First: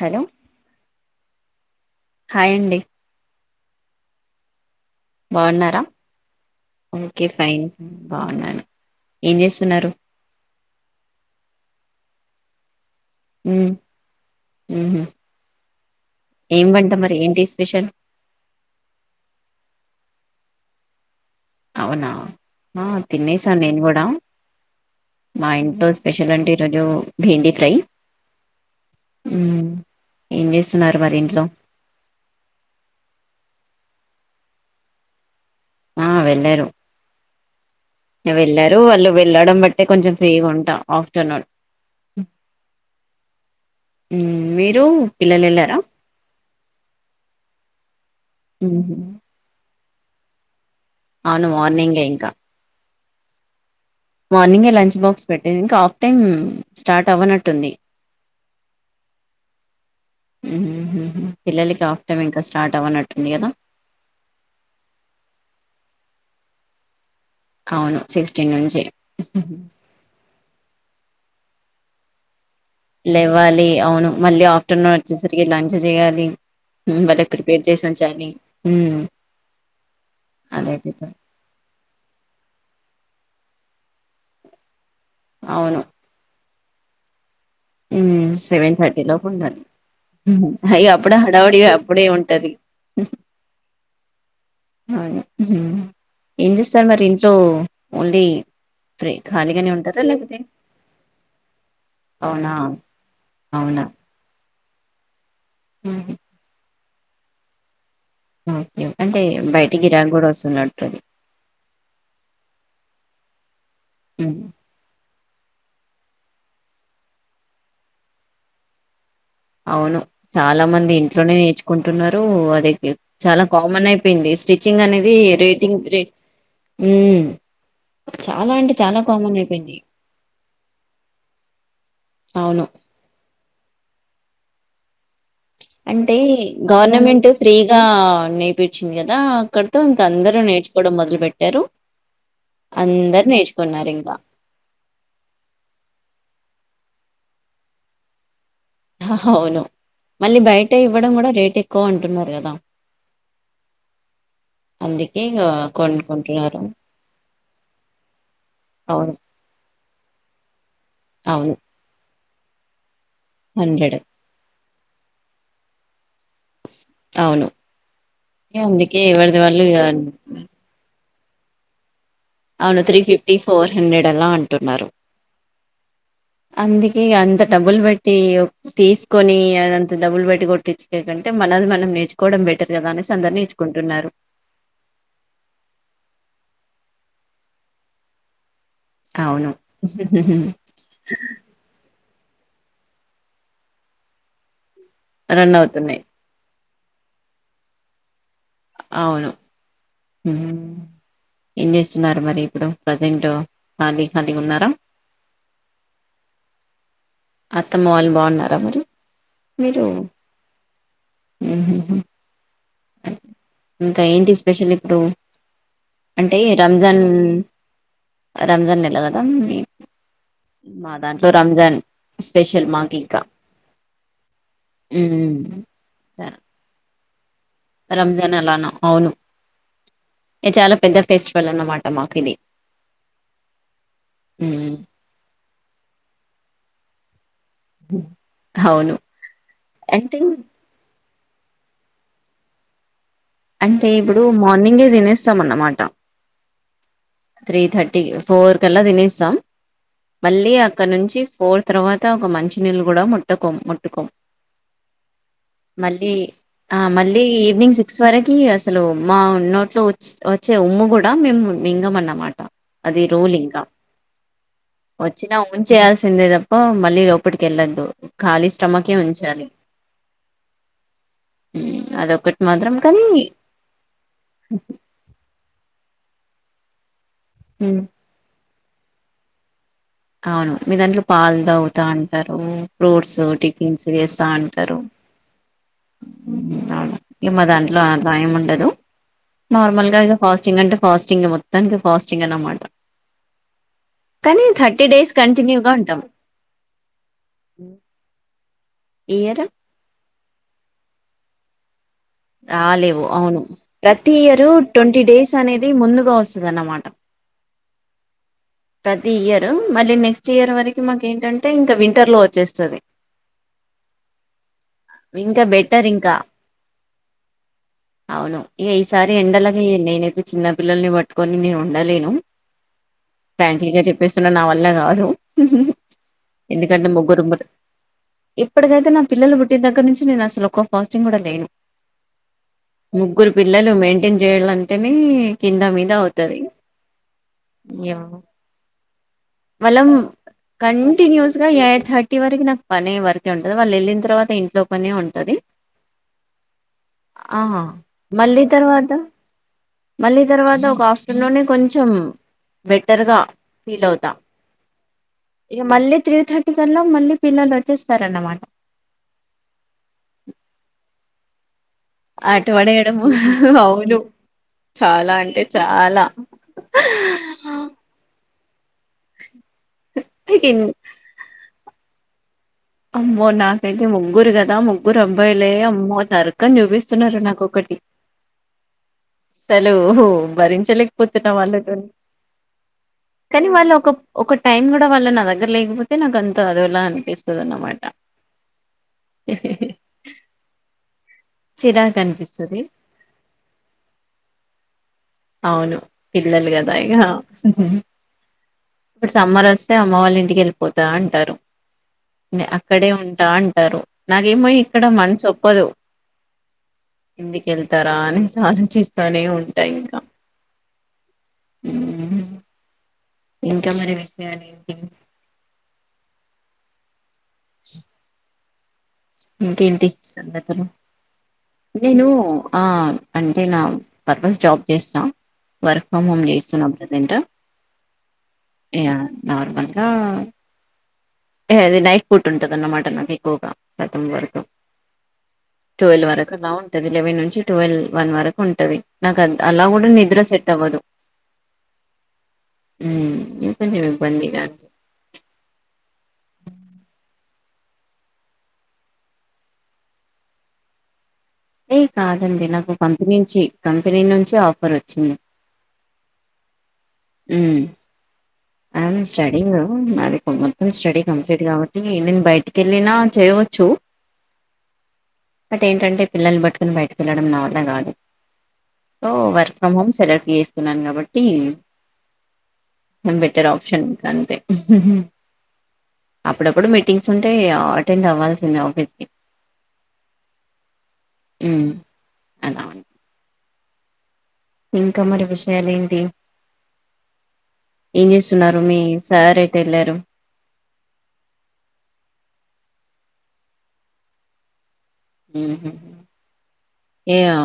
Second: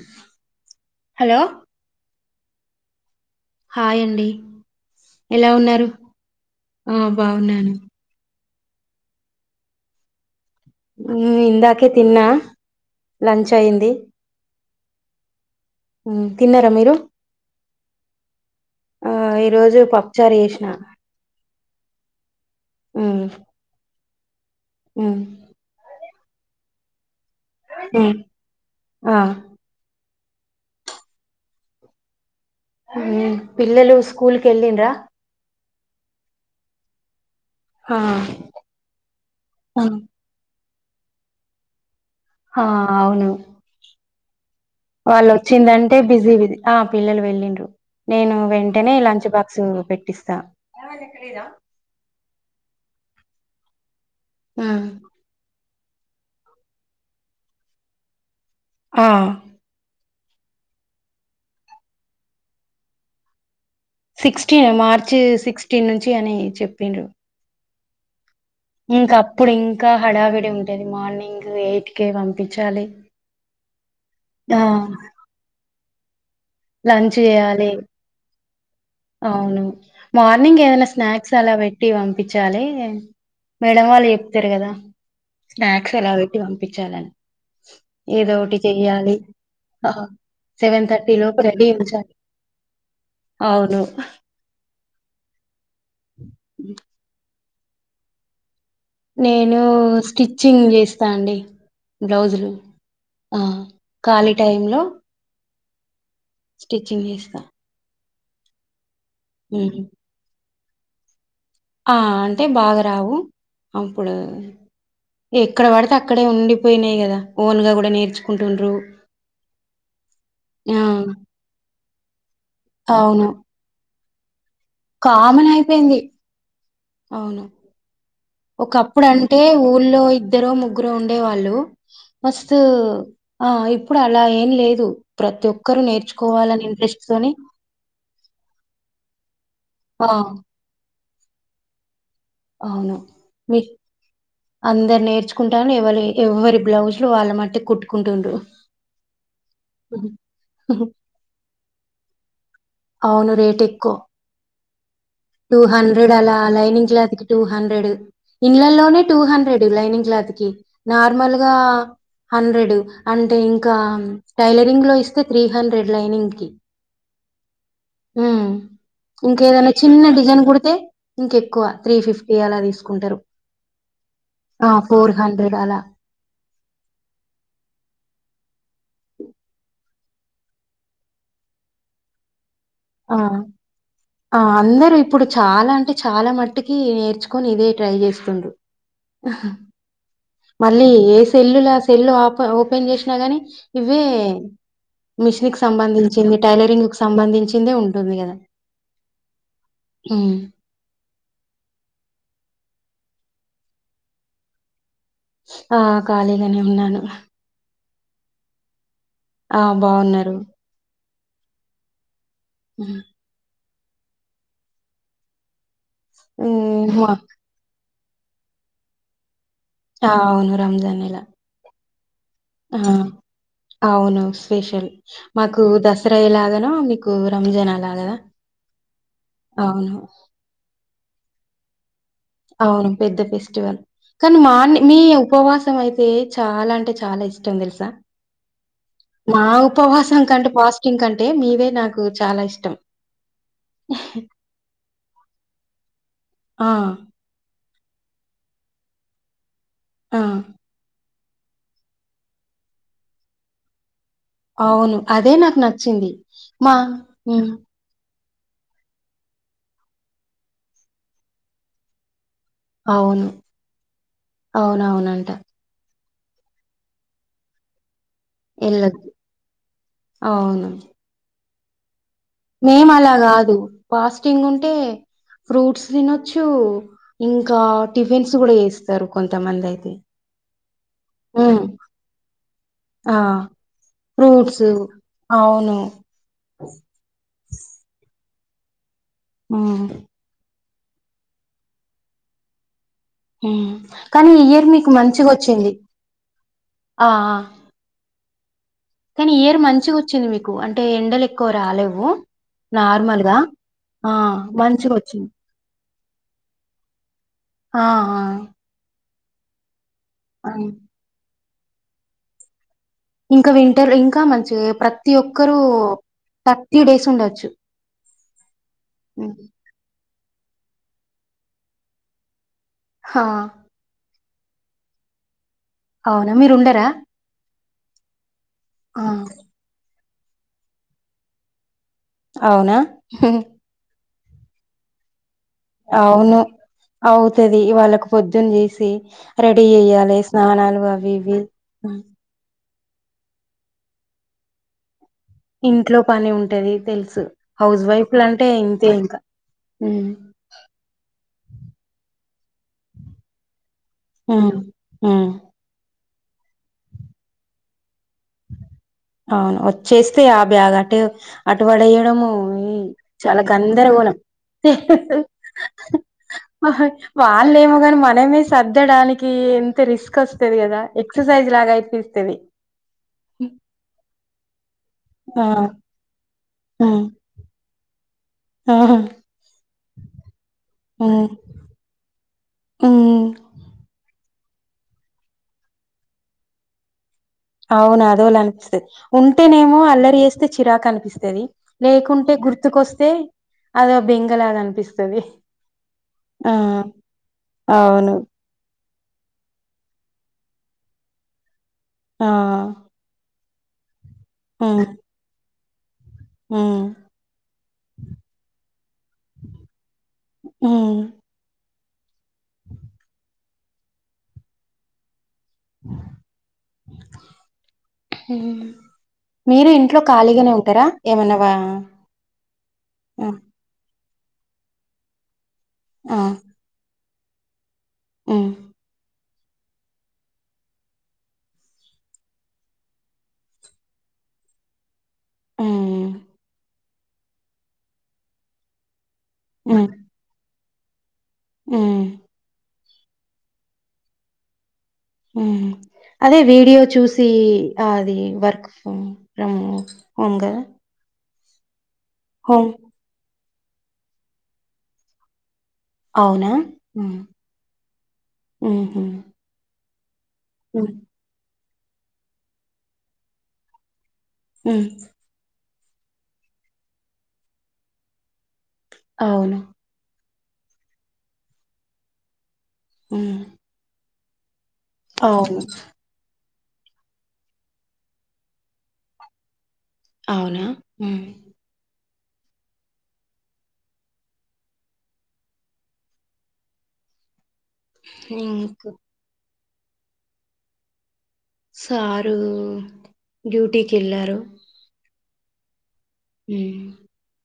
Hello hello హాయండి hi అండి ఎలా బాగున్నారా ఉన్నారు ఆ ఓకే ఫైన్ై బాగున్నాను బాగున్నాను ఏం చేస్తున్నారు ఉ ఇందాకే తిన్నా లంచ్ ఉమ్ అయి్యంది ఉహు ఏం తిన్నారా వంట మీరు మరి ఏంటి స్పెషల్ ఈరోజు ప పప్పు చారు చేసిన అవునా ఆ మ్మ్ తినేసా నేను కూడా మ్మ్ మా ఇంట్లో స్పెషలంటే ఈరోజు బెండి ఫ్రై మ్మ్ ఆ ఏం చేస్తున్నారు మరి ఇంట్లో పిల్లలు స్కూల్ కి వెల్లిన్రా ఆ వెళ్ళరు ఆ వెళ్ళారు వాళ్ళు వెళ్ళడం ఆ బట్టే కొంచెం ఫ్రీగా ఉంటా ఆఫ్టర్నుూన్ ఆ అవును ఉమ్ మీరు వాళ్ళు పిల్లలు వెళ్ళారా వచ్చిందంటే బిజీ ఆ పిల్లలు వెళ్ళిండ్రు నేను ఉహు వెంటనే లంచ్ బాక్స్ పెట్ పిస్తా అవును మార్నింగే ఇంకా మార్నింగే లంచ్ బాక్స్ పెట్టి ఇంకా ఆఫ్ టైం స్టార్ట్ అవ్వనట్టుంది ఆ పిల్లలకి హాఫ్ టైమ్ ఇంకా స్టార్ట్ అవ్వనట్టుంది కదా సిక్స్టీన్ మార్చి సిక్స్టీన్ నుంచి అని చెప్పింరూ అవును చే ఇంకా అప్పుడు ఇంకా హడావిడి ఉంటది మార్నింగ్ ఎయిట్ కే పంపించాలి లేవ్వాలి అవును మళ్ళీ ఆ ఆఫ్టర్నూన్ వచ్చేసరికి లంచ్ చేయాలి లంచ్ వాళ్ళకి ప్రిపేర్ చేయాలి చేసి ఉంచాలి ఉమ్, అవును మార్నింగ్ అదే ఏదైనా కదా. స్నాక్స్ అలా పెట్టి పంపించాలే మేడం వాళ్ళు చెప్పిరు కదా అవును స్నాక్స్ ఎలా టి పంపించాలని ఏదో ఒకటి సెవెన్ థర్టీ చెయ్యాలి లోపూ ఉండాలి ఆ అయ సెవెన్ థర్టీ అప్పుడే లోపు హడావిడి రెడీ అప్పుడే ఉంచాలి ఉంటది అవును అవు ఏం చేస్తాన్నారు ఇంట్లో ఓన్లీ ఫ్రీ నేను ఖాళీగానే ఉంటారా లేకపోతే స్టిచ్చింగ్ చేస్తా అండి బ్లౌ జ్ అవునా లు ఆ కాలిగా టైమ్ లో హ్మ్మ్ స్టిచ్చింగ్ చేస్తా ఓకే అంటే బయట హ్మ్. గిరాక కూడా వస్తున్నాడు తది ఆ అంటే బాగా రావు అప్పుడు ఉమ్. ఎక్కడ పడితే అక్కడే ఉండిపోయినాయి కదా ఓన్ గా కూడా నేర్చుకుంటుండు అవును చాలా మంది ఇంట్లోనే నేర్చుకుంటున్నారు అది అవును చాలా కామన్ అయిపో పోయింది స్టిచ్చింగ్ అనేది కామన్ రేటింగ్ అయిపోయింది అవును చాలా అంటే చాలా ఒకప్పుడు కామన్ అంటే అయిపోయింది ఊళ్ళో ఇద్దరో ముగ్గురో ఉండేవాళ్ళు మస్తు అవును ఆ ఇప్పుడు అలా ఏం లేదు ప్రతి ఒక్కరు అంటే నేర్చుకోవాలని ఇంట్రెస్ట్ గవర్నమెంట్ తోని ఫ్రీగా నేపించింది కదా కదతో ఆ ఇంకందరు నేచుకోవడం మొదలు పెట్టారు అవును అందరు మీ నేర్చుకున్నారు ఇంకా అందరు నేర్చుకుంటాను ఎవరి ఎవరి బ్లౌజ్ లు వాళ్ళ మట్టికి కుట్టుంటుండ్రు అవును మళ్ళీ బయట ఇవ్వడం కూడా రేట్ ఎక్కువ అంటున్నారు గదా అవును రేట్ ఎక్కువ అందుకే ఇగ టూ హండ్రెడ్ అలా కొనుక్కుంటున్నారు లైనింగ్ క్లాత్ కి టూ హండ్రెడ్ ఇంలలోనే అవును టూ హండ్రెడ్ లైనింగ్ క్లాత్ కి నార్మల్గా అవును హండ్రెడు అంటే ఇంకా హండ్రెడ్ టైలెట్ లో ఇస్తే త్ర హండ్రెడ్ లైనింగ్ కి అవును ఉమ్ అందుకే ఎవరిది వాళ్ళు ఇంకేదైనా చిన్న ఇగ డిజైన్ కుడితే ఇంక ఎక్కువ త్రీ ఫిఫ్టీ అలా అవును త్రీ తీసుకుంటారు ఫిఫ్టీ ఫోర్ హండ్రెడ్ అలా ఆ అంటున్నారు ఫోర్ హండ్రెడ్ అలా అందుకే అంత డబ్బులు బట్టి తీసుకొని అదంత డబ్బులు పెట్టి కొట్టించు కంటే మనది మనం నేర్చుకోవడం బెటర్ కదా అనేసి ఆ అందరు నేర్చుకుంటున్నారు ఆ అందర ఇప్పుడు చాలా అంటే చాలా మ టికి నేర్చుకొని ఇదే ట్రై చేస్తుండ్రు అవును మళ్ళీ ఏ సెల్లులా సెల్ ఓప ఓపెన్ చేసినా గానీ ఇవే మిషన్ రన్ క అవుతున్నాయి సంబంధించింది టైలరింగ్ కు సంబంధించి చిందే ఉంటుంది కదా అవును హ్మ్. ఏం చేస్తున్నారు మరి ఇప్పుడు ప్రజెంట్ ఖాళీ ఖాళీగా ఉన్నారా ఆ కాాలిగానే ఉన్నాను అత్తమ్మ వాళ్ళు బాగున్నారా మరి ఆ బాగున్నారు ఆ ఉ ఇంకా ఏంటి స్పెషల్ ఇప్పుడు అంటే రంజాన్ రంజా నెలగదా ఆ అవును రంజాన్లా స్పెషల్ ఆ మాకు ఇంకా అవును స్పెషల్ మాకు దసరా సరే ఎలాగాన మీకు కోరు రంజాన్ అలానా అవును అవును ఇ చాలా పెద్ద ఫెస్ట్ వెళ్లనమాటమాకు అవును పెద్ద ఫెస్టివల్ కానీ మా ఉమ్ మీ ఉపవాస ఇష్టం అయితే చాలా అంటే చాలా ఇష్టం తెలుసా అవును మా ఉపస అంటే కంటే పాస్టింగ్ క అంటే మీవే నాకు చాలా ఇష్టం అంటే ఇప్పుడు మార్నింగే తినేస్తాం అన్నమాట ఆ త్రీ థర్టీ ఫోర్కల్లా తినేస్తాం ఆ మళ్ళీ అక్కడ నుంచి పోర్ తర్వాత ఒక మంచి నీళ్ళు కూడా ముట్టుకోము ముట్టుకోము అవును అదే నాకు నచ్చింది మా ఆ మళ్ళీ ఈవినింగ్ సిక్స్ వరకి అసలు మా నోట్లో వచ్చే ఉమ్ము కూడా మేము మింగము అమాట అది అవును. రూలయింకా అవునవునంట. వచ్చినా ఊన్ చేయాల్సి చెందేదప్ప మళ్లీ లోప్పట్కి ఎళ్ద్దు ఖాళీ స్టమక్ ఎళ్ళొద్దు. ఉంచాలి అవును. అద మేము అలా కాదు పాస్టింగ్ ఉంటే ఫ్రూట్స్ దినచ్చు ఇంకా హ్మ్. టిఫిన్స్ కూడా చేసి ఇస్తారు కొంత మంది అయితే అవును మీ దాంట్లో పాలు తాగుతా అంటారు ఫ్రూట్స్ ఆ! టిఫిన్స్ చేస్తా ఫ్రూట్స్ అంటారు అవును. అవును ఇ మా దాంట్లో అలా ఏం ఉండదు హ్మ్. నార్మల్ గా ఇగా ఫాస్టింగ్ అంటే ఫాస్టింగ్ మొత్తానికి ఫాస్టింగ్ అనమాట హ్మ్మ్ కానీ ఇయర్ మీ డేస్ మంచిగా కంటిన్యూ గా వచ్చింది ఉంటాం ఆ కానీ ఇయర్ మంచిగా వచ్చింది మీకు క్ అంటే ఎండలు ఎక్కువ రాలేవు రాలేవు నార్మల్‌గా. అవును ఆ! ప్రతి ఇయర్ ట్వంటీ మంచిగొచ్చింది. డేస్ అనేది ముందు వస్తుందన్నమాట ఆ ఆ ది ఇయర్ మళ్ళీ నెస్ట్ ఇయర్ అవును. వరకు మాకు ఏంటంటె అంటే ఇంకా వింటర్ లో వచ్చేస్తాది ఇంకా వింటర్ ఇంకా మంచిగా ప్రతి ఇంకా ఒక్కరూ బెటర్ ఇంకా థర్టీ డేస్ ఉండచ్చు అవును ఇక ఈసారి ఎండలకి నేనైతే చిన్న పిల్లల్ని పట్టుకొని నేను ఉండలేను హా ఫ్రాంక్లీ చెప్పేస్త నా వల్ల కాదు అవునా మీరు ఉండరా ఎందుకంటె ముగ్గురు ఉమ్ ఇప్పటికైతే నా ఆ పిల్లలు పుట్టిన దగ్గర నుంచి నేను అసలు ఒక్క ఫాస్టింగ్ కూడా లేను అవునా ముగ్గురు పిల్లలు మెయింటైన్ చేయాలంటేనే కింద మీద అవుతది అవును అవుతది వాళ్ళకు పొద్దున్న లెసి మళ్ళం కంటిన్యూస్ ఇవి గా ఎయిట్ థర్టీ వరకు నాకు పనె ఉంటది వాళ్ళు వెళ్ళిన తరువాత ఇంట్లోనే పనే ఉంటది ఇంట్లో పని ఉంటది తెలుసు ఆ హౌస్ వైఫ్ లు మళ్ళీ అంటే ఇంతే తర్వాత ఇంకా ఉమ్ మళ్ళీ తర్వాత ఒక ఆఫ్టర్నూనే కొంచెం బెటర్గా ఫీల్ అవుతా ఉమ్ ఉమ్ ఇక మళ్ళీ త్రీ థర్టీ కలా మళ్ళీ పిల్లలు వచ్చేస్. అవును వచ్చేస్తే ఆ బ్యాగ్ అటే అటు పడైయడము ఆట పడేయడము చాలా అవును గందరగోళం చాలా అంటే చాలా వాళ్ళ ఏమో కాని మనమే. సర్దడానికి ఎంత రిస్క్ వస్తది. కిన్ కదా ఎక్సర్సైజ్ లాగా అయితే చేస్తది అమ్మో నాకైతే ముగ్గురు కదా ముగ్గురు ఆ అబ్బాయిలే అమ్మో నరకం చూపిస్తున్నారు నాక్కోటి ఆహా హలో భరించలేకపోతున్నా వాళ్ళతోని ఉమ్ కానీ వాళ్ళు ఒక ఒక టైమ్ కూడా వాళ్ళ నా దగ్గర లేకపోతే నాకు అంత అదోలా అనిపిస్తుంది. అవును అదోల అనిపిస్తది. ఉంటేనేమో అల్లరి చేస్తే చిరాకు అనిపిస్తది. చిరాకు లేకుంటే అనిపిస్తది గుర్తుకొస్తే అదో బెంగలాగా అనిపిస్తది. అవును పిల్లలు ఆ కదా ఇగా అవును ఇప్పుడు సమ్మర్ వస్తే అమ్మ వాళ్ళ ఇంటికి వెళ్ళిపోతా అంటారు. ఆ అక్కడే ఉంటా. టారు నాకేమో ఇక్కడ ఉమ్ మనసు ఒప్పదు. ఉమ్ ఎందుకు వెళ్తారా అనే ఆలోచిస్త. అనే ఉంటాయి ఇంకా అ ఉ ఇంకా మరి విషయాలేంటి. ఉం ఇంకేంటి సంగతలు ఏమన్నా వా నేను ఆ ఆ అంటే నా పర్పస్ జాబ్ చేస్తా. వర్క్ ఫ్రమ్ ఆ హోమ్ చేస్తున్న ప్రెసెంట్. ఉమ్ యా నార్మల్గా. అది నైట్ పూట ఉంటది అన్నమాట నాకు ఎక్కువగా శాతం వర్క్ ఉమ్ ట్వెల్వ్ వరకు అలా ఉంటది లెవెన్ నుంచి ట్వెల్వ్ వన్ వరకు ఉంటది. నాకు అద్ అలా కూడా నిద్ర సెట్ అవ్వదు. ఆ హ్ ఇంకొంచెం ఇబ్బంది నాకు. హ్ అదే వీడియో చూసి అది work from from home home కదా. ఏ కాదండి హోమ్ నాకు కంపెనీ నుంచి కంపెనీ నుంచి ఆఫర్ వచ్చింది. అవునా ఉమ్ హ్ ఆమ్ ఉహు స్టడింగ్ అది మొత్తం ఉమ్ స్టడీ కంప్లీట్ కాబట్ నేను బయటికి వెళ్ళిన చేయవచ్చు. హ్ బట్ ఏంటంటే పిల్లల్ని పట్టుకొని బయటకి వెళ్ళడం నా వల్ల కాదు. సో వర్క్ అవును ఫ్రమ్ హోమ్ సెలెక్ట్ చేసి కున్నాను కాబట్టి ఉమ్ బెటర్ ఆప్షన్. అంతే అవును అప్పుడప్పుడు మీటింగ్స్ ఉంటయి అటెండ్ అవ్వాల్సిందే ఆఫీస్కి. అవునా హ్ [inaudible] ఇంకా మరి విషయాలు ఏంటి. ఏం చేస్తున్నారు మీ ఇంక్ సార్ ఎ టెల్లారు. సారు డ్యూటీకి ఎళ్ళారు. హుహ్ ఏ ఆ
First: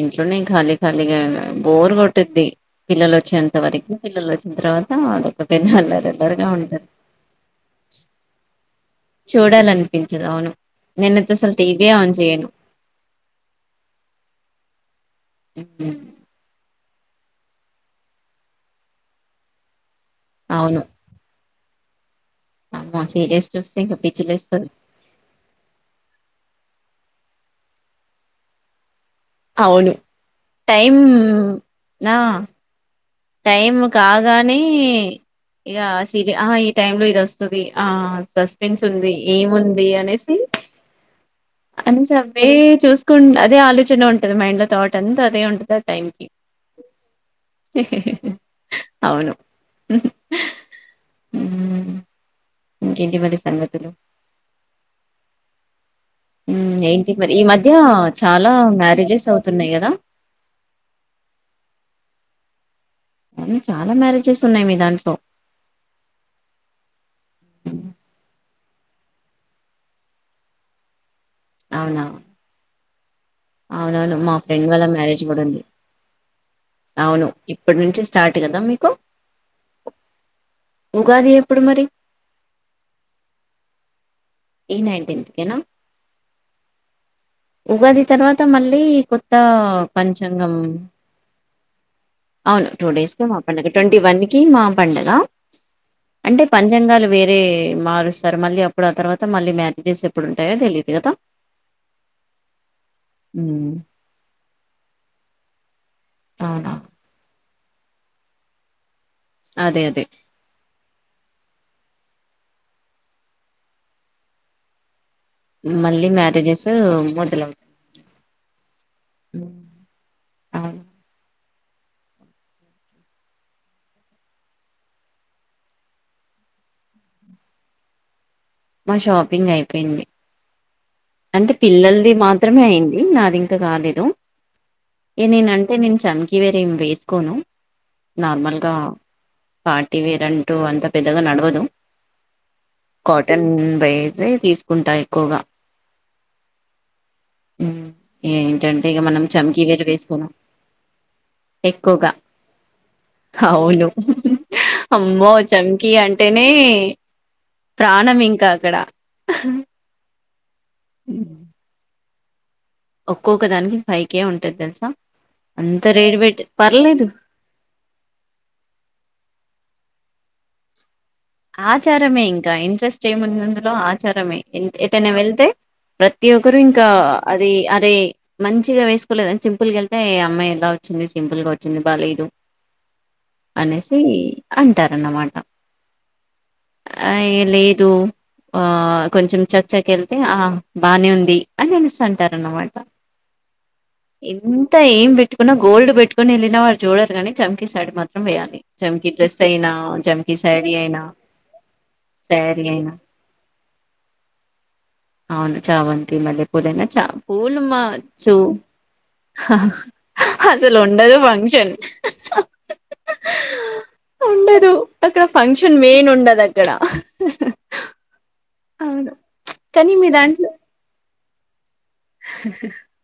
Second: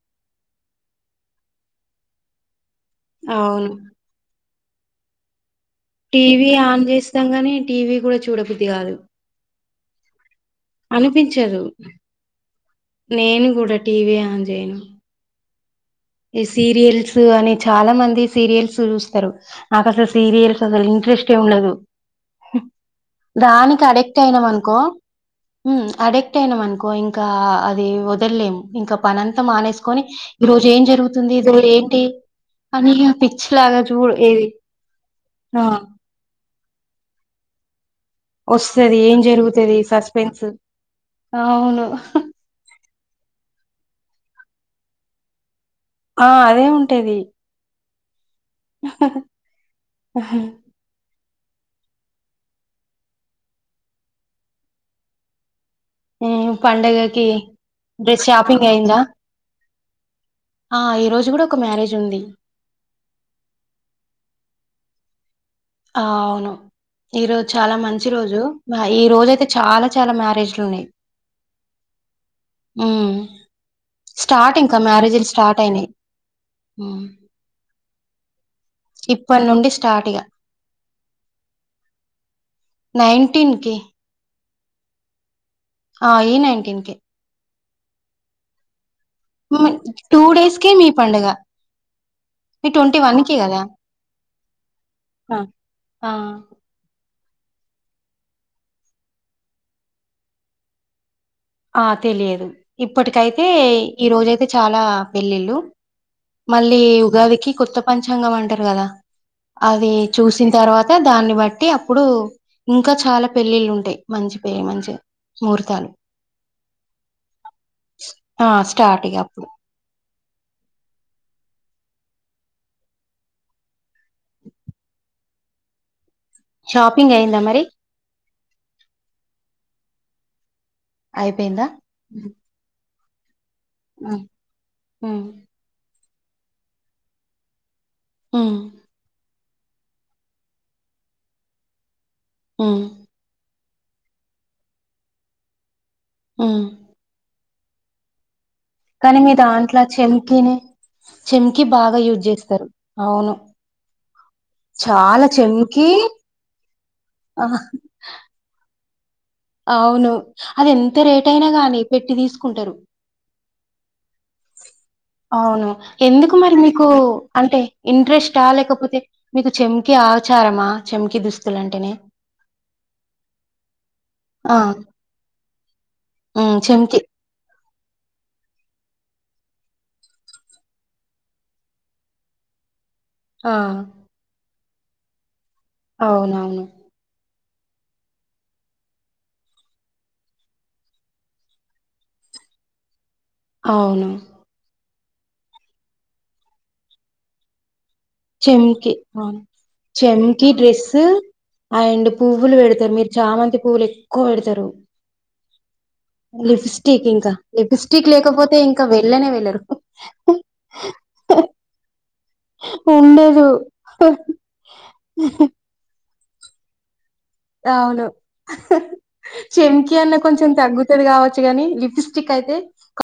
ఇంట్లోనే ఖాళీ ఖాళీగా బోర్ కొట్టుద్ది. పిల్లలు వచ్చేంత అవును వరకి పిల్లలు వస్ తర్వాత [inaudible] అల్లరిగా టీవీ ఆన్ ఉంటది చేస్తాం గానీ టీవీ కూడా చూడబుద్ది కాదు. చూడాలనిపించదు అవును. నేనైతే అసలు అనిపించదు టీవీ ఆన్ చేయను నేను కూడా టీవీ ఆన్ చేయను. ఉమ్, ఈ సీరియల్స్ అని చాలా మంది సీరియల్స్ చూస్తారు నాకు అస సీరియల్స్ అవును అసలు ఇంట్రెస్టే ఉండదు అమ్మో సీరియస్ చూస్తే దానికి ఇంకా అడెక్ట్ అయినం పిచ్చిలేస్తది అనుకో అడిక్ట్ అయినం అనుకో ఇం గా అది వదలేం ఇంక పనంత అవును మానేసుకొని ఈ రోజు ఏం జ టైం జరుగుతుంది ఇది ఏంటి అని పిచ్చి టైమ్ లాగా చూడు ఏది కాగానే ఆ ఇగ ఆ ఈ టైమ్ లో ఇది వస్తది ఆ సస్పెన్స్ వస్తది ఉంది ఏం జరుగుతది ఏముంది అనేసి సస్పెన్స్ అవును అనేసి అవే చూస్ ట్ అదే ఆలోచన ఉంటది మైండ్ లో థాట్ అంత అదే ఉంటద ఆ అదే ఉంటది అవును ఉ ఇంకేంటి మరి సంగతులు ఉ హ్మ్ ఏంటి పండగకి మరి ఈ మధ్య మీ చాలా షాపింగ్ అయిందా మ్యారేజెస్ అవుతున్నాయి కదా ఆ ఈ రోజు కూడా ఒక మ్యారేజ్ ఉంది ఉ చాలా మ్యారేజెస్ ఉన్నాయి మీ దాంట్లో ఆ అవును ఈరోజు చాలా హ్మ్. మంచి రోజు ఆ ఈ రోజు అయితే చాలా చాలా మ్యారేజ్ లు ఉన్నాయ్ అవునా ఆ అవునవును మా ఫ్రెండ్ వాళ్ళ మ్యారేజ్ కూడా ఉంది స్టార్టయినాయి. హ్మ్. అవును ఇప్పటి నుంచి స్టార్ట్ కదా మీకు ఇప్పటి నుండి స్టార్ట్ ఇగా ఉగాది ఎప్పుడు మరి నైన్టీన్ కి ఈ నైన్టీన్త్ కెనా ఆ ఈ నైన్టీన్ కే ఉగాది తర్వాత మళ్ళీ కొత్త టూ పంచాంగం డేస్ కే మీ పండగ అవును మీ టూ డేస్ కే మా గదా! పండుగ ట్వంటీ వన్ కి మా పండగ ఆ! ఆ! అంటే పంచంగాలు వేర్ రే మారుస్తారు మళ్ళీ అప్పుడు ఆ తర్వాత మళ్ళీ మ్యారేజెస్ ఎప్పుడుంటాయో తెలియదు కదా ఆ తెలియదు ఇప్పటికైతే ఉమ్ ఈ రోజయితే చాలా పెళ్లిళ్ళు అవునా మళ్ళీ ఉగా దికి కొత్త పంచాంగం అంటారు కదా అదే అది అదే చూసిన తర్వా దాన్ని బట్టి అప్పుడు ఇంకా చాలా పెళ్ళిళ్ళు ఉంటాయి మంచి పెళ్ మంచిగ ముహూర్తాలు మళ్ళీ మ్యారేజెస్ మొదలవు ఆ స్టార్ట్ ఇగ అప్పుడు షాపింగ్ అయిందా మరి మా షాపింగ్ అయిపోయింది అంటే అయిపోయిందా పిల్లలది మాత్రమే అయింది ది నాది కాలేదు ఉమ్ ఉమ్ ఏ నేనంటే నేను చని కవేరేమి వేసుకోను ఉమ్ నార్మల్గా పార్టీ వేరంటూ అంత పెద్దగా నడవదు ఉమ్ కాటన్ ప్రైజ తీసుకుంటా ఎక్కువగా ఆ ఉమ్ ఉమ్ ఏంటంటే ఇక మనం మీ చమకీ వర దాంట్లో వేసుకున్నాం చెంకిని చెంకి బాగా ఎక్కువగా యూజ్ చేస్తారు అవును చాలా అమ్మో చెంకి చంకీ అంటేనే ఆ ప్రాణం ఇంకా అక్కడ అవును అవి ఎంత రేట్ అయినా గానీ పెట్టి తీసుకు టురూ ఒక్కొక్క దానికి ఫైవ్ కే ఉంటది తెలుసా అవును అంత రేట్ ఎందుకు పెట్టి మరి మీకు పర్లేదు అంటే ఇంట్రెస్ట్ లేకపోతే మీకు చెప్ప కి ఆచారమన ఆచారమే ఇంకా ఇంట్రెస్ట్ ఏముంది అందులో ఆచారమే ఆ! ఎటైనా వెళ్తే ప్రతి హ్మ్. ఒక్కరు ఇంకా చెంకి అది అరే మంచిగా వేసుకోలేదని సింపుల్ గ వెళ్తే అమ్మాయి ఎలా వచ్చింది సింపుల్ గా వచ్చింది బాలేదు ఆ! అనేసి అంటారన్నమాట అవునవును ఆ, ఏ లేదు ఆహ్ కొంచెం చక్చాక్ వెళ్తే ఆహ్ బానే ఉంది అని అనిస్తుంటారునమాట అవును. ఎంత ఏం పెట్టుకున్న గోల్డ్ పెట్టుకని వెళ్ళిన వాళ్ళు చూడరు కానీ చంకి సైడు మ వేయాలి చెంకి చంకి డ్రెస్ అయినా చంకి శారీ అయినా డ్ అండ్ పువ్వులు శారీ అయినా పెడుతరు మీరు చామంతి పువ్వులు ఎక్కువ పెడుతరు అవును చామంతి మల్లె పూలైనా చా పూవులు లిప్‌స్టిక్ మచ్చు లేకపోతే ఇంకా వెళ్ళనే వెళ్ళరు. అసలు ఉండదు ఫంక్షన్ ఉండదు. ఉండదు అక్కడ ఫంక్ష మెయిన్ ఉండదు అక్కడ అవును అవును కానీ చెంకి మీ అన్న దాంట్లో కొంచెం తగ్గుతది కావచ్చు గాని లిప్ స్టికైతే క్